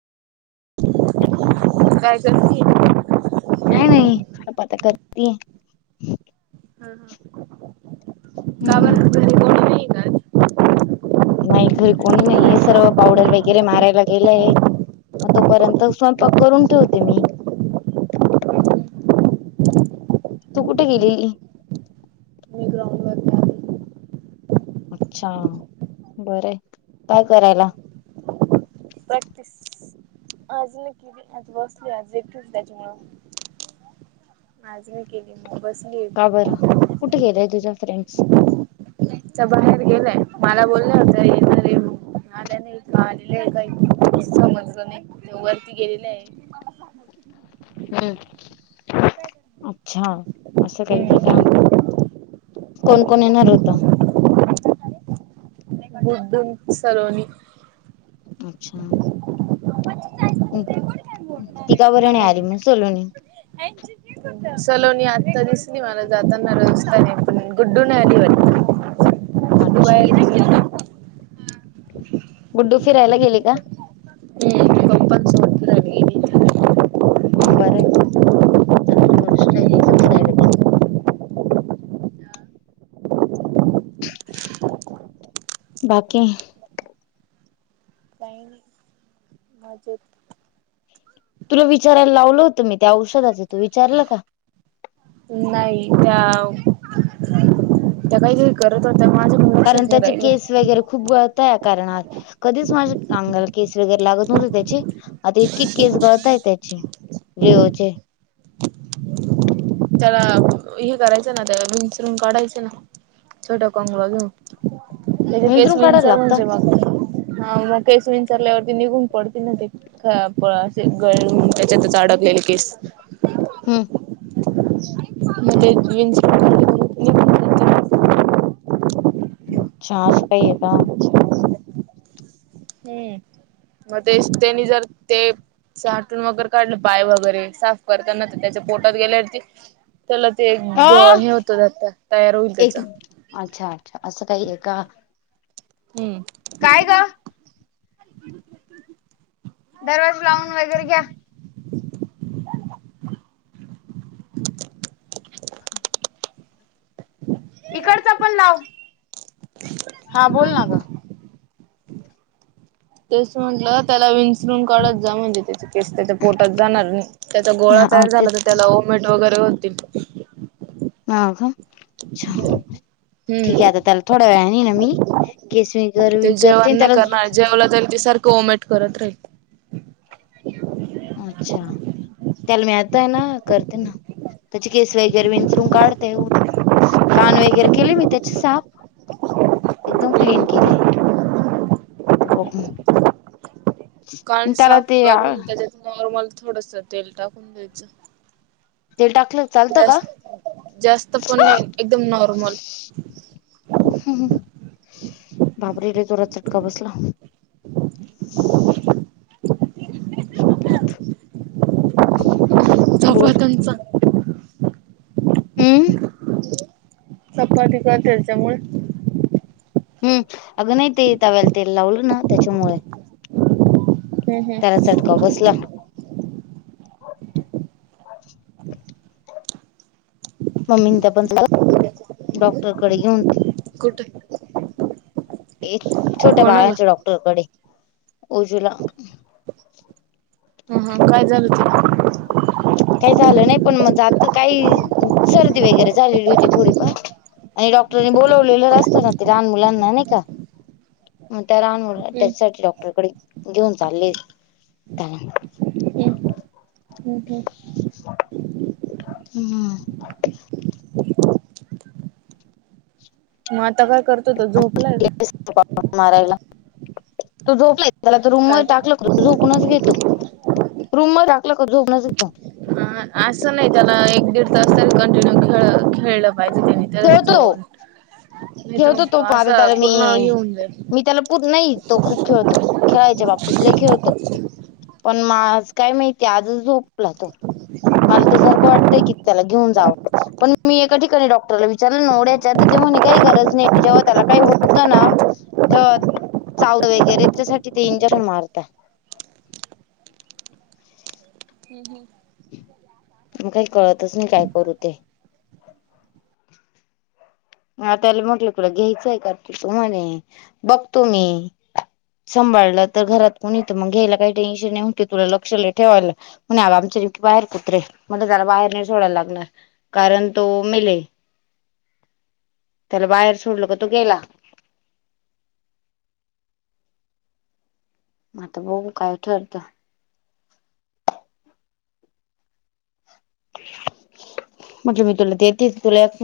काय गती काय नाही हप आता करते हा हम हम् हम् नाही का आज? नाही खरी कोणी नाही हे सर्व पावडर वगैरे मारायला गेलंय मग तोपर्यंत स्वयंपाक करून ठेवते मी तू कुठे गेलेली ग्रावर अच्छा बर काय करायला बते आज न कि आज बसली आज एकच त्याच्यामुळं माज म केली मग बसली का बरं कुठे गेलंय तुझ्या फ्रेंड्स तर बाहेर गेलंय मला बोलले होत येणारे आल्या नाही इथ आलेलं आहे का क समजलं नाही वरती गेलेलं आहे हम् अच्छा असं काही जगा कोण कोण येणार होत क उद्धुम सलो अच्छा ह तीकाापराणी आरमु सोोलून अज क चलोनी आत्ता दिसली मला जाताना रजतानी पण गुड्डून आली वाटली ह अच्छा गुड्डू फिरायला गेली का हम्म पप्पांसोबत फिरायला गेली बरं आहे म चांगली गोष्ट आहे गुड्डू फिरायला गेली बाकी का माजेत तुला विचारायला लावलं होतं मी त्या औषधाच तू विचारलं का नाही त्या त्या काहीतरी करत होत्या माझ्या कारण लक्षात नाही त्याचे केस राहिलं वगैरे खूप ग कारणात कधीच माझ चांगला केस वगैरे लागत नव्हते त्याचे आता इतकी केस गळतय त्याचे िओोचे त्याला हे करायचं ना त्या मिनसरून काढायचं ना छोट कोंग ब घेऊन पहिले केस विंचरून काढायला विंचर मग लागत जे हा मंग केस विंचरल्यावर निघून पडतील मंग ते ह प असे गळून त्याच्यात अडकलेले केस हम्म [inaudible] अच्छ असं काही आहे का हम्म मग ते त्यांनी जर ते साटून वगैरे काढलं पाय वगैरे साफ करताना तर त्याच्या पोटात गेल्यावरती त्याला ते अ हे होतं ात तयार होईल एक त्याचा अच्छा अच्छा असं काही आहे का हम्म काय का दरवाज लावून वगैरे घ्या ह इकडच आपण लाव हा बोल ना ग तस म्हटलं का त्याला वि सरून काढत जा म्हणजे त्या केस त्याच्या पोटात जाणार त्याचा गोळा हा तयार झाला तेच तर त्याला मट वैर गोतल म का अच्छा ठीक हम्म आहे आता त्याला थोड्या वेळाने ना मी केस विंचरते आणि त्याला माया जेवला त्या सारखं ओमेट करत राहील अच्छा त्याला मी आता हें ना करते ना त्याचे केस वगैरे विंचरून काढते कान वगैरे केले मी त्याचे साफ एकदम क्लीन केले आता बघूया कान साफ ते करून त्याच्यात नॉर्मल थोडंस तेल टाकून द्यायचं तेल टाकलं चालतं जा का जास्त पण नाही एकदम नॉर्मल बाबरे लई जोरात चटका बसला [inaudible] स्वतंचा हं चपाती करतच्या मळ हम् अग नाही ते तव्याला तेल लावलं ना त्याच्यामुळे हम्म त्याला हम्म चटका बसला मम्मी नं डॉक्टर कडे घेऊन कुठ ए छोट्या बाळांच्या डॉक्टरकडे उजूला हम हम काय झालं तेला काही झालं नाही पण मग आता काही सर्दी वगैरे झालेली होती थोडीफार आणि डॉक्टरनी बोलावलेलं असतं ना ते लहान मुलांना नाही का मग त्या लहान मुलांना हम्म त्याच्यासाठी डॉक्टरकडे घेऊन चालले त्याला हम्म हम् हम्म हम् हम्म [inaudible] मग आता काय करतो तो झोपलाय का पटापट मारायला तो झोपलाय त्याला त रूम काय मध्ये काय टाकला झोपूनच घेतो रूम मध्ये टाकलं का झोपला स्वतः असं नाही त्याला एक दीड तास तर कंटिन्यू खेळ खेळलं पाहिजे खेळतो त्यानी [inaudible] खेळतो तो पा आता त्याला मी पूर्ण हे होऊन जाईल. मी त्याला पू नाही तो खूप खेळतो खेळायचे बा् ततले खेळतो पण माज काय माहिती आजच झोपला तो मला तर सारखं वाटतंय की त्याला घेऊन जावं पण मी एका ठिकाणी डॉक् ला विचार नोढ्याच्या तर ते म्हणे काही गरज नाही जेव्हा त्याला काही होतं ना तर चावलं वगैरे त्याच्यासाठी ते इंजेन मारता. हम्म्म्म हम्म! मग काय कळतच नाही काय करू ते. हा त्याला म्हटलं तुला घ्यायचंय का तो म्हणे बघतो मी. सांभाळलं तर घरात कोणी हुतं मग घ्यायला काही टेन्शन नाही तुला लक्ष लयं ठेवायला. पण आरामशीरी बाहेर कुत्रे मग जरा बाहेर नाही सोडायला लागणार कारण तो मेले. त्याला बाहेर सोडल तर तो गेला. आता बघु काय खेळत. म्हणजे मी तुला देते तुला.